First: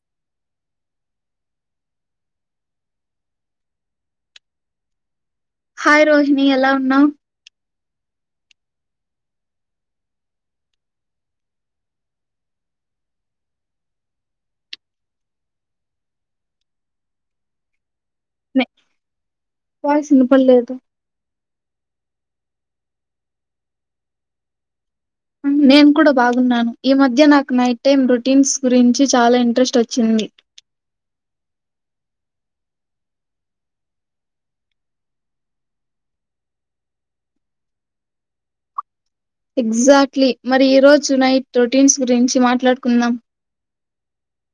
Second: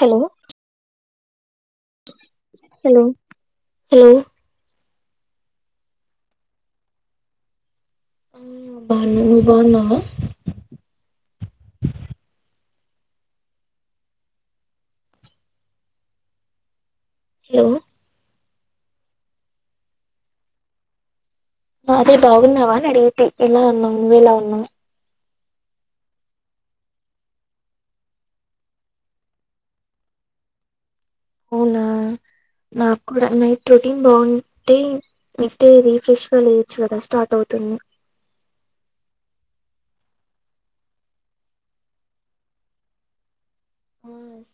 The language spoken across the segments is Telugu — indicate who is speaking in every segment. Speaker 1: Hello hello hello
Speaker 2: hi Rohini ఎలా ఉన్నావ్
Speaker 1: ఆ బావున నువ్ బాగునావా హలో
Speaker 2: వాయిస్ ఇనపడలేదు
Speaker 1: అదే బాగున్నావా అడిగితే ఎలా ఉన్నావు నువ్వు ఎలా ఉన్నావు
Speaker 2: నేను కూడా బాగున్నాను ఈ మధ్య నాకు నైట్ టైమ్ రొటీన్స్ గురించి చాలా ఇంట్రెస్ట్ వచ్చింది
Speaker 1: ఒనా నాకు కూడా నైట్ రొటీన్ బాగుంటే నెక్ట్ రీఫ్రెష్గా లేయచ్చు కదా స్టార్ట్ అవుతు ఎమో
Speaker 2: ఎగ్జాక్ట్లీ మరి ఈరోజు నైట్ రొటీన్స్ గురించి మాట్లాడుకుందాం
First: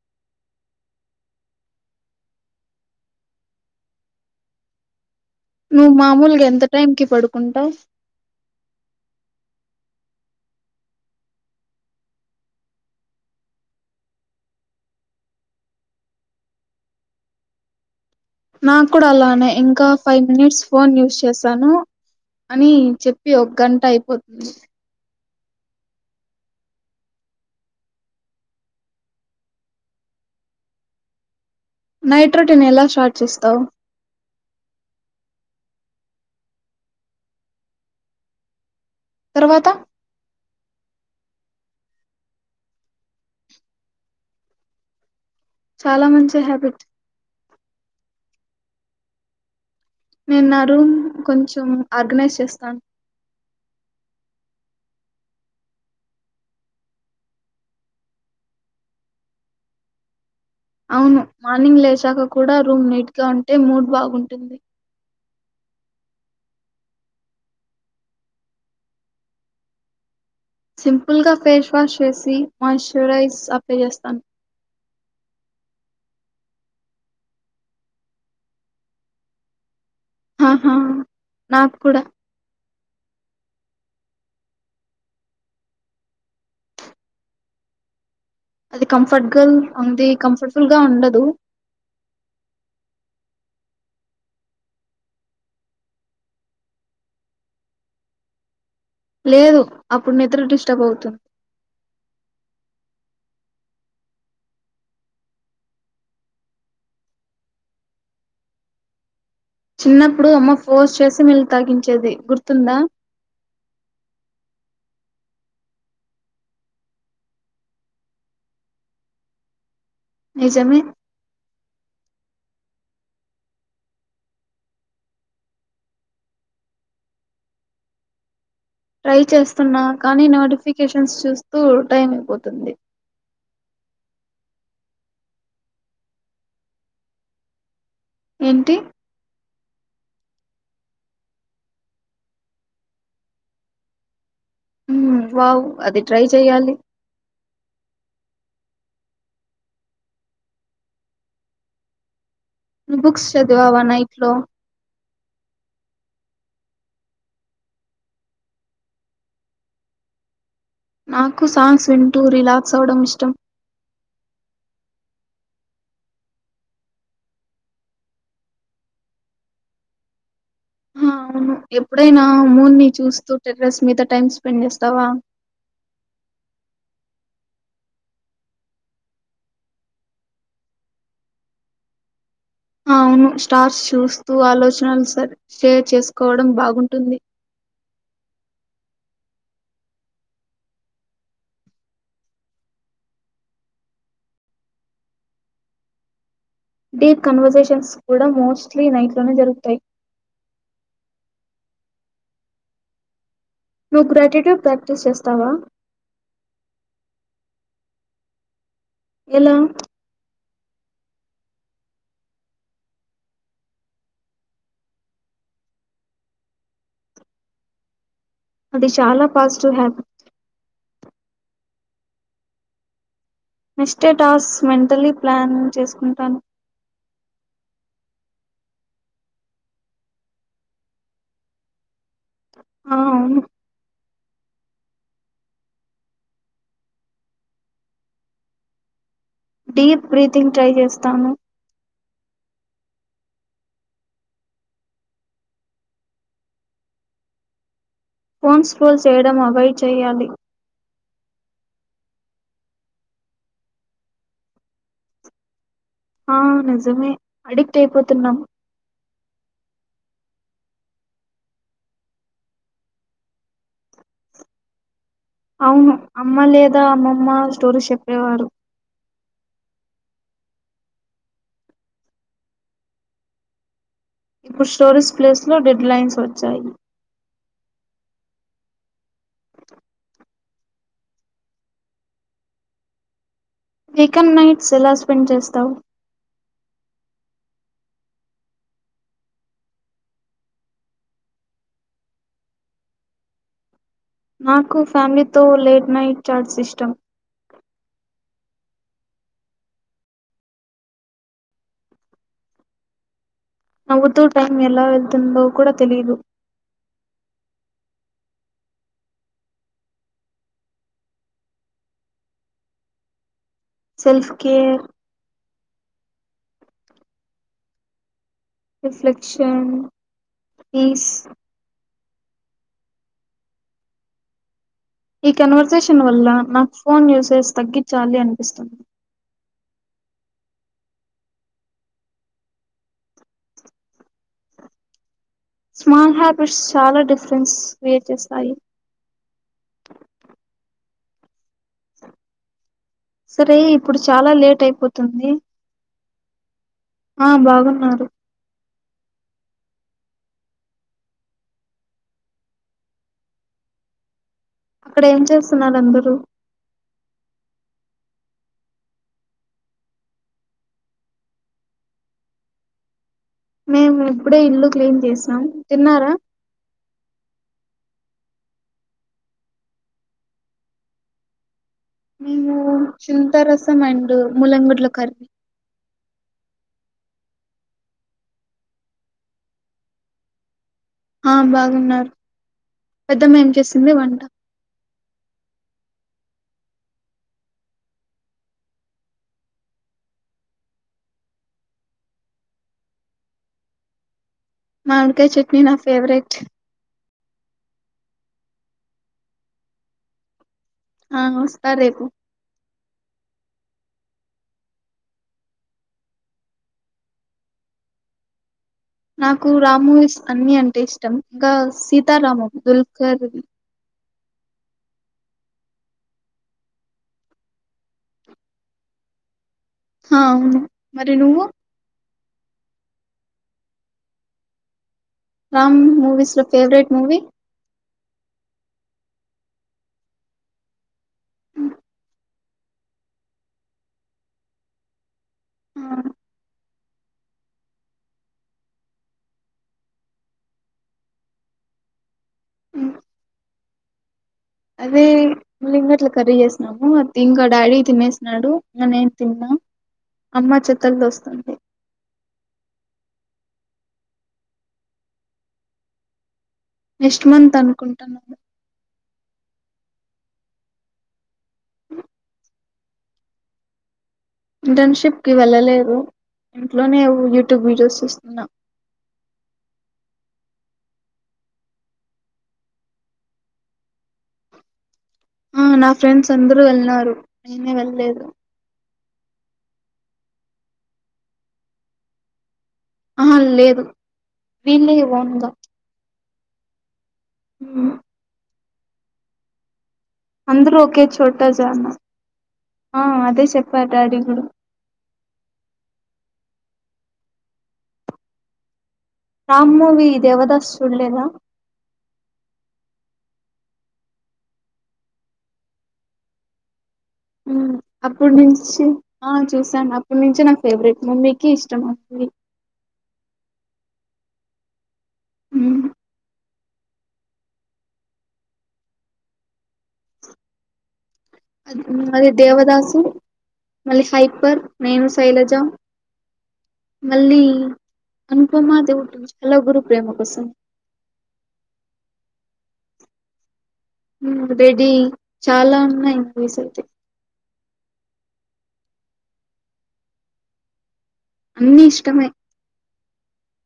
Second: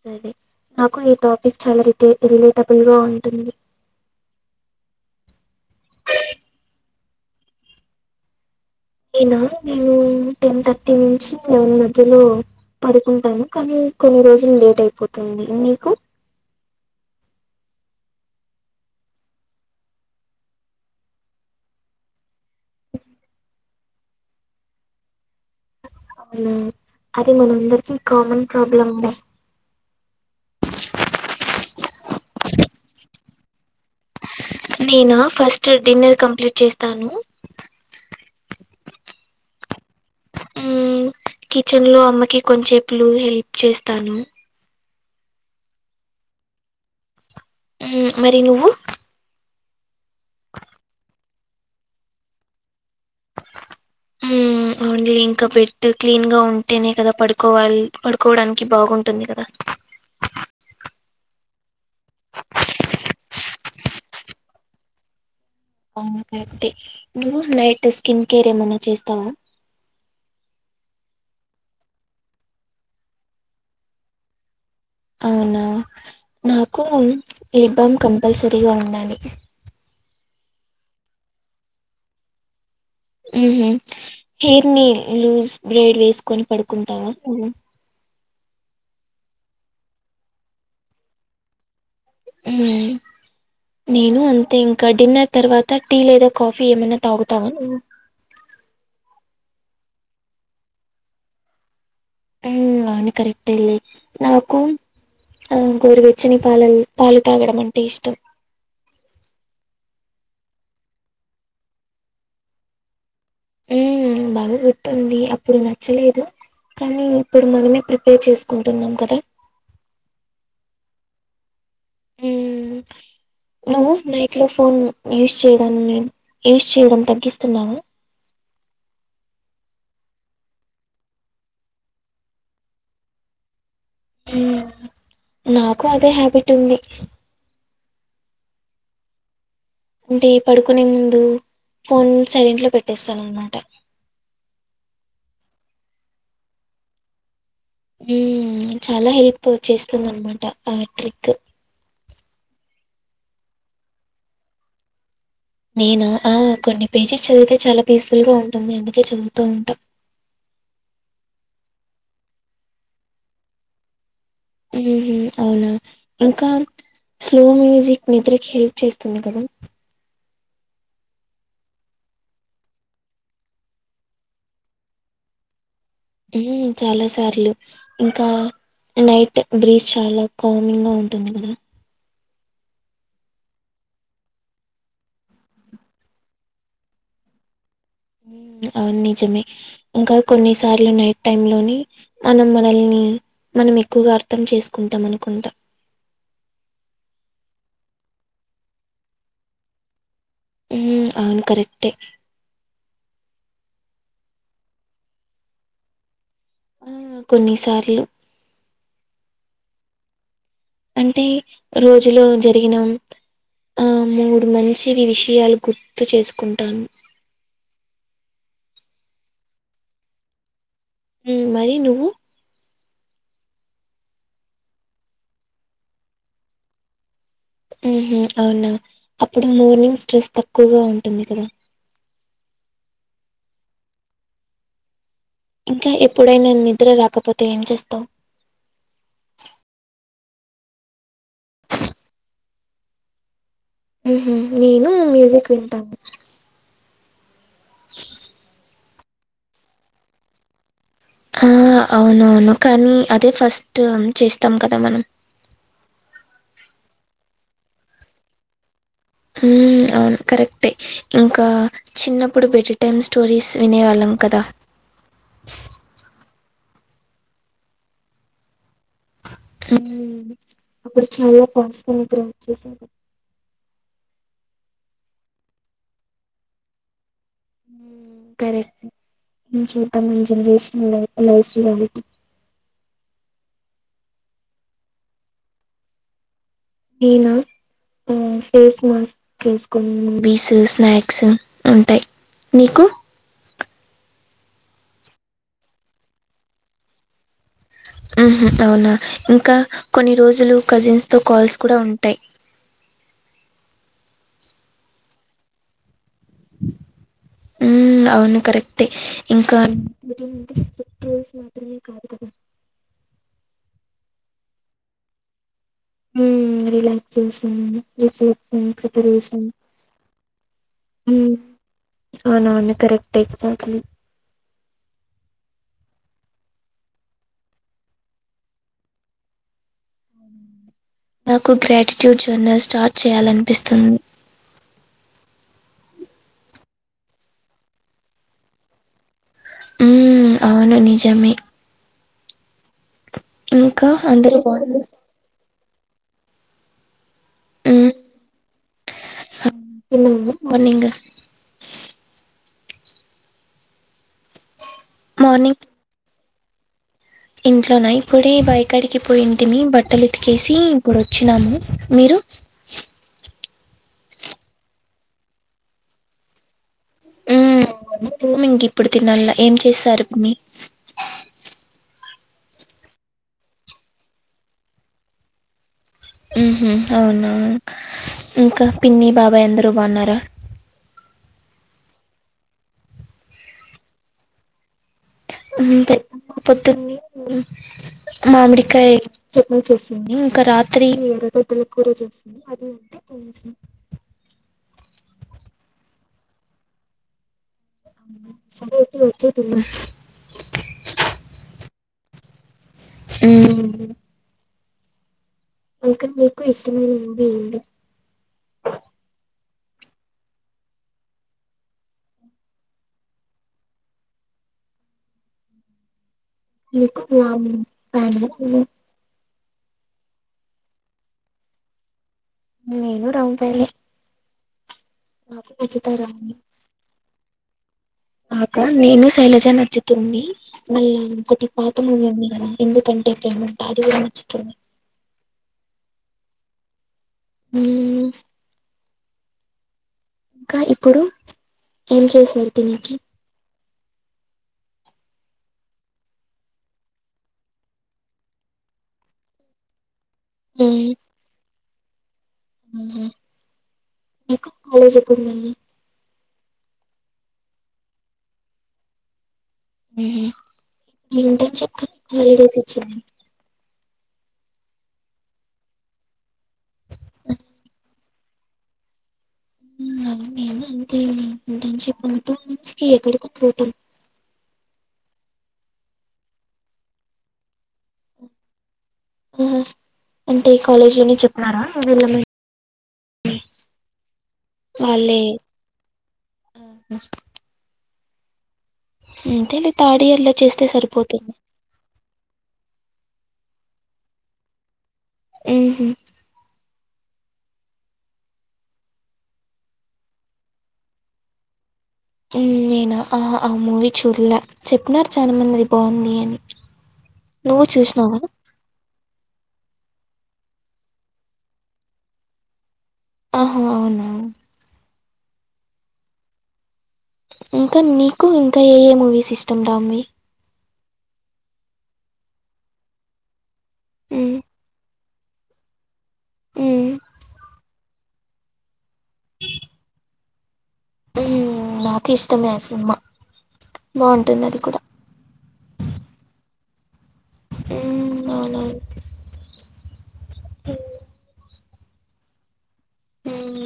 Speaker 1: సరే నాకు ఈ టాపిక్ చాలా రిట రిలేటబుల్ గా ఉంటుంది
Speaker 2: నువ్వు మామూలుగా ఎంత టైం కి పడుకుంటావు
Speaker 1: నేనా నేను టెన్ థర్టీ నుంచి లెవెన్ మధ్యలో పడుకుంటాను కానీ కొన్ని రోజులు లేట్ అయిపోతుంది మీకు
Speaker 2: నాకు కూడా అలానే ఇంకా ఫైవ్ మినిట్స్ ఫోన్ యూస్ చేశాను అని చెప్పి ఒక గంట అయిపోతుంది
Speaker 1: అవునా అది మనందరికి కామన్ ప్రాబ్లం లే
Speaker 2: నైట్ రొటీన్ ఎలా స్టార్ట్ చేస్తావు?
Speaker 1: నేనా ఫస్ట్ డిన్నర్ కంప్లీట్ చేస్తాను.
Speaker 2: తర్వాత
Speaker 1: కిచెన్ లో అమ్మకి కొంచేపులు హెల్ప్ చేస్తాను.
Speaker 2: చాలా మంచి హ్యాబిట్.
Speaker 1: మరి నువ్వు?
Speaker 2: నేను నా రూమ్ కొంచెం ఆర్గనైజ్ చేస్తాను.
Speaker 1: హ్ ఒన్లీ ఇంకా బెడ్డు క్లీన్ గా ఉంటేనే కదా పడుకోవాలి, పడుకోవడానికి బాగుంటుంది కదా.
Speaker 2: అవును మార్నింగ్ లేచాక కూడా రూమ్ నీట్ గా ఉంటే మూడ్ బాగుంటుంది.
Speaker 1: అవును కరెక్టే. నువ్వు నైట్ స్కిన్ కేర్ ఏమన్నా చేస్తావా?
Speaker 2: సింపుల్ గా ఫేష్ వాష్ చేసి మాయిశ్చరైజ్ అప్లై చేస్తాను.
Speaker 1: అ అవునా నాకు లిబ్ బామ్ కంపల్సరీగా ఉండాలి.
Speaker 2: హా హా నాకు కూడా.
Speaker 1: ఉహ్ హెయిర్ ని లూజ్ బ్రేడ్ వేసుకొని పడుకుంటావా నువ్వు.
Speaker 2: అది కంఫర్ట్గాల్ ఉంది, కంఫర్ట్బుల్ గా ఉండదు.
Speaker 1: హ్ నేను అంతే ఇంకా డిన్నర్ తర్వాత టీ లేదా కాఫీ ఏమన్నా తాగుతావా నువ్వు.
Speaker 2: లేదు అప్పుడు నిద్ర డిస్టర్బ్ అవుతుం
Speaker 1: అని కరెక్టేలే. నాకు ఆ గోరువెచ్చని పాల పాలు తాగడం అంటే ఇష్టం.
Speaker 2: చిన్నప్పుడు అమ్మ ఫోర్స్ చేసి మిల్క్ తాగించేది గుర్తుందా.
Speaker 1: ఉ బాగా గుర్తుంది అప్పుడు నచ్చలేదు. కానీ ఇప్పుడు మనమే ప్రిపేర్ చేసుకుంటున్నాం కదా.
Speaker 2: నిజమే
Speaker 1: హ్ నువ్వు నైట్ లో ఫోన్ యూజ్ చేయడం యూస్ చేయడం తగ్గిస్తున్నావా.
Speaker 2: ట్రై చేస్తున్నా కానీ నోటిఫికేషన్స్ చూస్తూ టైం అయిపోతుంది.
Speaker 1: హ్ నాకు అదే హ్యాబిట్ ఉంది.
Speaker 2: ఏంటి?
Speaker 1: అంటే పడుకునే ముందు ఫోన్ సైలెంట్ లో పెట్టేస్తాన్నమాట.
Speaker 2: వావ్ అది ట్రై చెయ్యాలి.
Speaker 1: చాలా హెల్ప్ చేస్తుంది అనమాట ఆ ట్రిక్.
Speaker 2: నువ్ బుక్స్ చదివావా నైట్ లో.
Speaker 1: నేను ఆ కొన్ని పేజెస్ చదివితే చాలా పీస్ఫుల్ గా ఉంటుంది అందుకే చదువుతూ ఉంటా.
Speaker 2: నాకు సాంగ్స్ వింటూ రిలాక్స్ అవ్వడం ఇష్టం.
Speaker 1: ఉహ్ అవునా ఇంకా. స్లో మ్యూజిక్ నిద్రకి హెల్ప్ చేస్తుంది కదా.
Speaker 2: ఆ అవును ఎప్పుడైనా మూన్ ని చూస్తూ టెర్రస్ మీద టైమ్ స్పెండ్ చేస్తావా.
Speaker 1: చాలా సార్లు ఇంకా నైట్ బ్రీజ్ చాలా కామింగ్ గా ఉంటుంది కదా
Speaker 2: అవును స్టార్స్ చూస్తూ ఆలోచనలు షేర్ చేసుకోవడం బాగుంటుంది
Speaker 1: అవును నిజమే ఇంకా కొన్నిసార్లు నైట్ టైమ్ లోని మనం మనల్ని మనం ఎక్కువగా అర్థం చేసుకుంటాం అనుకుంటా
Speaker 2: డీప్ కన్వర్సేషన్స్ కూడా మోస్ట్లీ నైట్ లోనే జరుగుతాయి
Speaker 1: హ్మ్ అవును కరెక్టే
Speaker 2: నువ్వు గ్రాటిట్యుడ్ ప్రాక్టీస్ చేస్తావా
Speaker 1: హ్మ్ కొన్నిసార్లు
Speaker 2: ఎలా
Speaker 1: అంటే రోజులో జరిగిన ఆ మూడు మంచివి విషయాలు గుర్తు చేసుకుంటాను
Speaker 2: అది చాలా పాజిటివ్ హ్యాబిట్
Speaker 1: మరి నువ్వు
Speaker 2: నెక్స్టే టాస్క్ మెంటల్లీ ప్లాన్ చేసుకుంటాను
Speaker 1: మ్మ్ హూ అవునా అప్పుడు మోర్నింగ్ స్ట్రెస్ తక్కువగా ఉంటుంది కదా
Speaker 2: ఆ అవును
Speaker 1: ఇంకా ఎప్పుడైనా నిద్ర రాకపోతే ఏం చేస్తావు
Speaker 2: డీప్ బ్రీతింగ్ ట్రై చేస్తాను
Speaker 1: మ్మ్ హూ నేను మ్యూజిక్ వింటాను
Speaker 2: ఫోన్స్ యూస్ చేయడం అవాయిడ్ చేయాలి
Speaker 1: ఆ అవునవును కానీ అదే ఫస్ట్ చేస్తాం కదా మనం
Speaker 2: ఆ నిజమే ఎడిక్ట్ అయిపోతున్నాం
Speaker 1: హ్మ్ అవును కరెక్టే ఇంకా చిన్నప్పుడు బెట్ టైమ్ స్టోరీస్ వినేవాళ్ళం కదా
Speaker 2: అవును అమ్మ లేదా అమ్మమ్మ స్టోరీస్ చెప్పేవారు
Speaker 1: అప్పుడు చాలా ఫాస్టా నిద్ర వచ్చేసేది
Speaker 2: ఇప్పుడు స్టోరీస్ ప్లేస్ లో డెడ్ లైన్స్ వచ్చాయి
Speaker 1: హ కరెక్టే చూద్దామ్ మన generation life reality
Speaker 2: weekend nights ఎలా స్పెండ్ చేస్తావు
Speaker 1: నేనా ఆ ఫేస్ మాస్క్ వేసుకొని మూవీస్ స్నాక్స్ ఉంటాయి మీకు
Speaker 2: నాకు ఫ్యామిలీతో లేట్ నైట్ చాట్స్ ఇష్టం
Speaker 1: అవునా ఇంకా కొన్ని రోజులు కజిన్స్ తో కాల్స్ కూడా ఉంటాయ్
Speaker 2: నవ్వుతూ టైం ఎలా వెళ్తుందో కూడా తెలీదు
Speaker 1: హ్మ్ అవును కరెక్టే ఇంకా స్ట్రిక్ట్ రూల్స్ మాత్రమే కాదు కదా
Speaker 2: సెల్ఫ్ కేర్
Speaker 1: ఊ రిలాక్సేషన్ [unintelligible] [unintelligible] ప్రిపరేషన్
Speaker 2: రిఫ్లెక్షన్ పీస్
Speaker 1: ఉ అవునవును కరెక్టే ఎక్జాక్ట్లీ
Speaker 2: ఈ కన్వర్సేషన్ వల్ల [unintelligible] ఫోన్ యూసేజ్ తగ్గిచ్చాలి అనిపిస్తుంది
Speaker 1: నాకు గ్రాటిట్యూడ్ జర్నల్ స్టార్ట్ చేయాలనిపిస్తుంది
Speaker 2: స్మాల్ హ్యాబిట్స్ చాల డిఫరెన్స్ క్రియేట్ చేస్తాయి
Speaker 1: ఊ అవును నిజమే
Speaker 2: సరే
Speaker 1: ఇంకా
Speaker 2: ఇప్పుడు చాల
Speaker 1: అందరూ
Speaker 2: లేట్
Speaker 1: బాగున్నా
Speaker 2: అయిపోతుంది ఆ
Speaker 1: ఉమ్
Speaker 2: బాగున్నారు
Speaker 1: [unintelligible] మార్నింగ్
Speaker 2: అక్కడ ఏం చేస్తున్నారు అందరూ
Speaker 1: ఇంట్లోన ఇప్పుడే బాయి కడికి పోయింటిమి బట్టలు ఉతికేసీ ఇప్పుడు ఒచ్చినాము మీరు
Speaker 2: మేము ఇప్పుడే ఇల్లు క్లీన్ చేసినాం తిన్నార
Speaker 1: ఊ [unintelligible] ఇంక ఇప్పుడు తిన్నల్ల ఏం చేసారు పిన్ని
Speaker 2: మేమూ చింత రసం అండ్ ముల్లంగడ్ల కర్రీ
Speaker 1: ఉహు అవునా ఇంకా పిన్ని బాబయ్ అందరు బన్నార
Speaker 2: ఆ బాగున్నారు పెద్దమ్మ ఏం చేసింది వంట
Speaker 1: అంతే [unintelligible] మామిడికాయ్ చట్నీ చేసింది ఇంక రాత్రి ఎర్రగడ్డల కూర చేసింది అదే ఉంది [unintelligible]
Speaker 2: మావిడికాయ్ చట్నీ నా ఫేవరెట్
Speaker 1: అవునా సరే అయితే వచ్చేయ్ తిందాం
Speaker 2: ఆ వస్త రేపు
Speaker 1: ఊ ఇంకా మీకు ఇష్టమైన మూవీ ఏంది
Speaker 2: నాకు రామ్ మూవీస్ అన్ని అంటే ఇష్టం ఇంక సీతారామం దుల్కర్
Speaker 1: మీకు [unintelligible]
Speaker 2: హా అవును మరి నువ్వు
Speaker 1: నేను రామ్ ఫ్యానే నాకు
Speaker 2: రామ్ మూ
Speaker 1: నచ్చుతాయి
Speaker 2: మూవీస్ లో ఫేవరెట్ మూవీ
Speaker 1: ఆ అక్క నేను శైలజ నచ్చుతుంది మళ్ళా ఒకటి పాతమూవి ఉంది గదా ఎందుకం టే ప్రేమంట అది గూడ నచ్చుతుంది ఊ ఇంక ఇప్పుడు ఏం చేశారు తినేకి
Speaker 2: అదే ముల్లింగడ్ల కర్రీ చేసినాము అద్ ఇంకా డాడీ తినేసినాడు ఇంగ నేను తిన్న అమ్మ
Speaker 1: మ్మ్.
Speaker 2: చెత్తల్లోస్తోంది
Speaker 1: [unintelligible]
Speaker 2: నెష్ట్ మంత్ అనుకుంట [unintelligible]
Speaker 1: ఉ ఇంటర్న్షిప్ అని హాలిడేస్ ఇచ్చింది
Speaker 2: ఇంటర్న్షిప్ కి వెళ్ళలేదు ఇంట్లోనే ఉ యూట్యూబ్ వీడియోస్ చూస్తున్న
Speaker 1: ఊ అవును మేమూ అంతే ఇంటర్న్షిప్ ఉన్న టూ మంత్స్ కి ఎక్కడికో పోతం
Speaker 2: ఆ నా ఫ్రెండ్స్ అందరూ వెళ్ళినారు నేనే వెళ్లేదు
Speaker 1: ఉ హో అంటే కాలేజ్లోనే చెప్పిరా వెళ్ళమ
Speaker 2: ఆహా లేదు వీళ్ళే ఒన్గా
Speaker 1: హు
Speaker 2: ఉ
Speaker 1: ఉ అంతేలే థర్డ్ ఇయర్ లో చేస్తే
Speaker 2: అందరు ఒకే
Speaker 1: సరిపోతుంది
Speaker 2: చోట జానా ఆ అదే సేపా డాడీ గూడా
Speaker 1: ఎహు
Speaker 2: రామ్ మూవీ దేవదాస్ సుడలేదా
Speaker 1: హు నిన్నా ఆ ఆ మూవీ చూడలే చేపినారు చానా మంది అది బావుంది అని
Speaker 2: హు
Speaker 1: నువ్వు చూసినావా?
Speaker 2: అప్పుడునుచ్చి ఆ చూసాను అప్పటి నుంచే నా ఫేవరెట్ ముమ్మీకి ఇష్టం ఆ ఫిడి
Speaker 1: ఆహా అవునా
Speaker 2: హు
Speaker 1: ఇంకా నీకు ఇంకా ఏ ఏ మూవీస్ ఇష్టం దామని
Speaker 2: మ్ అది మరి దేవదాసు మళ్ళీ
Speaker 1: హ్మ్.
Speaker 2: ఫైపర్ నేను శైలజ
Speaker 1: హ్మ్.
Speaker 2: మళ్ళీ అనుపమా దుడ్ హాలో గురు ప్రేమ కోసం
Speaker 1: నాకి ఇష్టమే ఆ సినిమా
Speaker 2: హు
Speaker 1: బావుంటుందది కూడా.
Speaker 2: బెడీ చాలా ఉన్నాయి బిసెజీ
Speaker 1: హు అవునా హు
Speaker 2: అన్ని ఇష్టమే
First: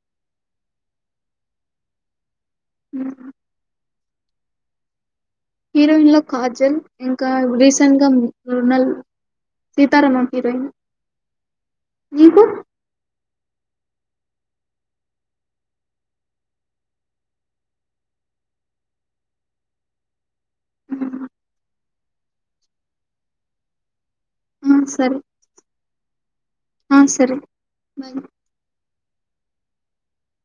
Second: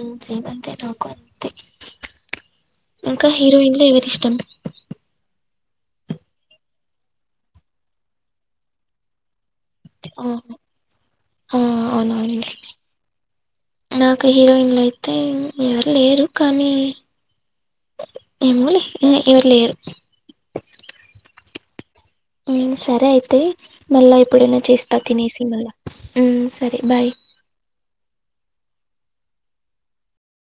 Speaker 1: ఇంతే అంతే నాకు అంతే ఇంకా హీరోయిన్ల ఎవరి ఇష్ట టం
Speaker 2: హీరోయిన్లో కాజల్ ఇంకా రీసెంట్గా రోనల్ సీతారామ
Speaker 1: ఆహా!
Speaker 2: హీరోయిన్
Speaker 1: ఆ!
Speaker 2: నీకు
Speaker 1: అవునవునులే. నాకు హీరోయిన్లైతే ఎవరు లేరు కానీ ఏమోలే ఏ ఎవరు లేరు
Speaker 2: ఉహ్
Speaker 1: హు సరే అయితే మళ్ళా ఎప్పుడైనా
Speaker 2: ఆ
Speaker 1: చేస్తా
Speaker 2: సరే
Speaker 1: తినేసి మళ్ళా హు సరే
Speaker 2: ఆ
Speaker 1: బాయ్
Speaker 2: సరే బాయ్